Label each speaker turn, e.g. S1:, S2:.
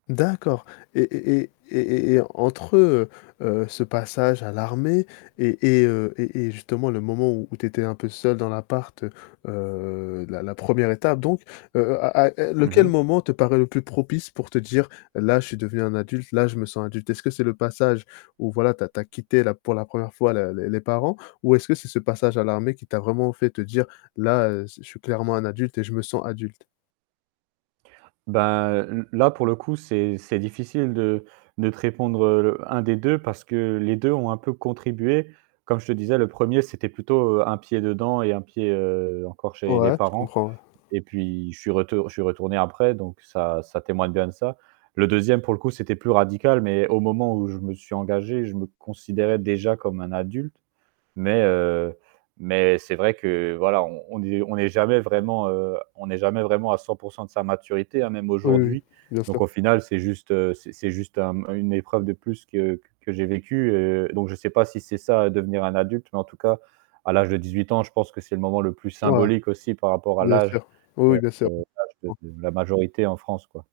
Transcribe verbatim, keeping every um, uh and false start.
S1: D'accord. Et et et et et et entre, heu heu, ce passage à l'armée et et heu, et et justement le moment où tu étais un peu seul dans l'appart, heu, heu, la la première étape donc, heu heu, à à
S2: Mmh
S1: lequel
S2: mh.
S1: moment te paraît le plus propice pour te dire, là je suis devenu un adulte, là je me sens adulte? Est-ce que c'est le passage où, voilà, tu as tu as quitté la pour la première fois les les parents ou est-ce que c'est ce passage à l'armée qui t'a vraiment fait te dire: «Là, je suis clairement un adulte et je me sens adulte»?
S2: Ben l là pour le coup, c'est c'est difficile de de te répondre, heu, un des deux parce que les deux ont un peu contribué. Comme je te disais, premier, c'était plutôt un pied dedans et un pied encore chez les
S1: Ouais, je
S2: parents.
S1: comprends.
S2: Et puis je suis retour je suis retourné après donc ça ça témoigne bien de ça. Le deuxième pour le coup, c'était plus radical, mais au moment où je me suis engagé, je me considérais déjà comme un adulte, mais, heu, mais c'est vrai que voilà on est on est jamais vraiment, heu, on est jamais vraiment à cents pour cent de sa maturité hein, même
S1: Oui, oui, oui,
S2: aujourd'hui.
S1: bien
S2: Donc
S1: sûr.
S2: au final, c'est juste c'est c'est juste une épreuve de plus que que j'ai vécue, heu. Donc je sais pas si c'est ça devenir un adulte, mais en tout cas à l'âge de dix-huit ans, je pense que c'est le moment le plus
S1: Ouais.
S2: symbolique aussi par rapport à
S1: bien
S2: l'âge,
S1: sûr, oui,
S2: heu,
S1: oui, bien sûr.
S2: l'âge
S1: [unintelligible]
S2: de la majorité en France quoi.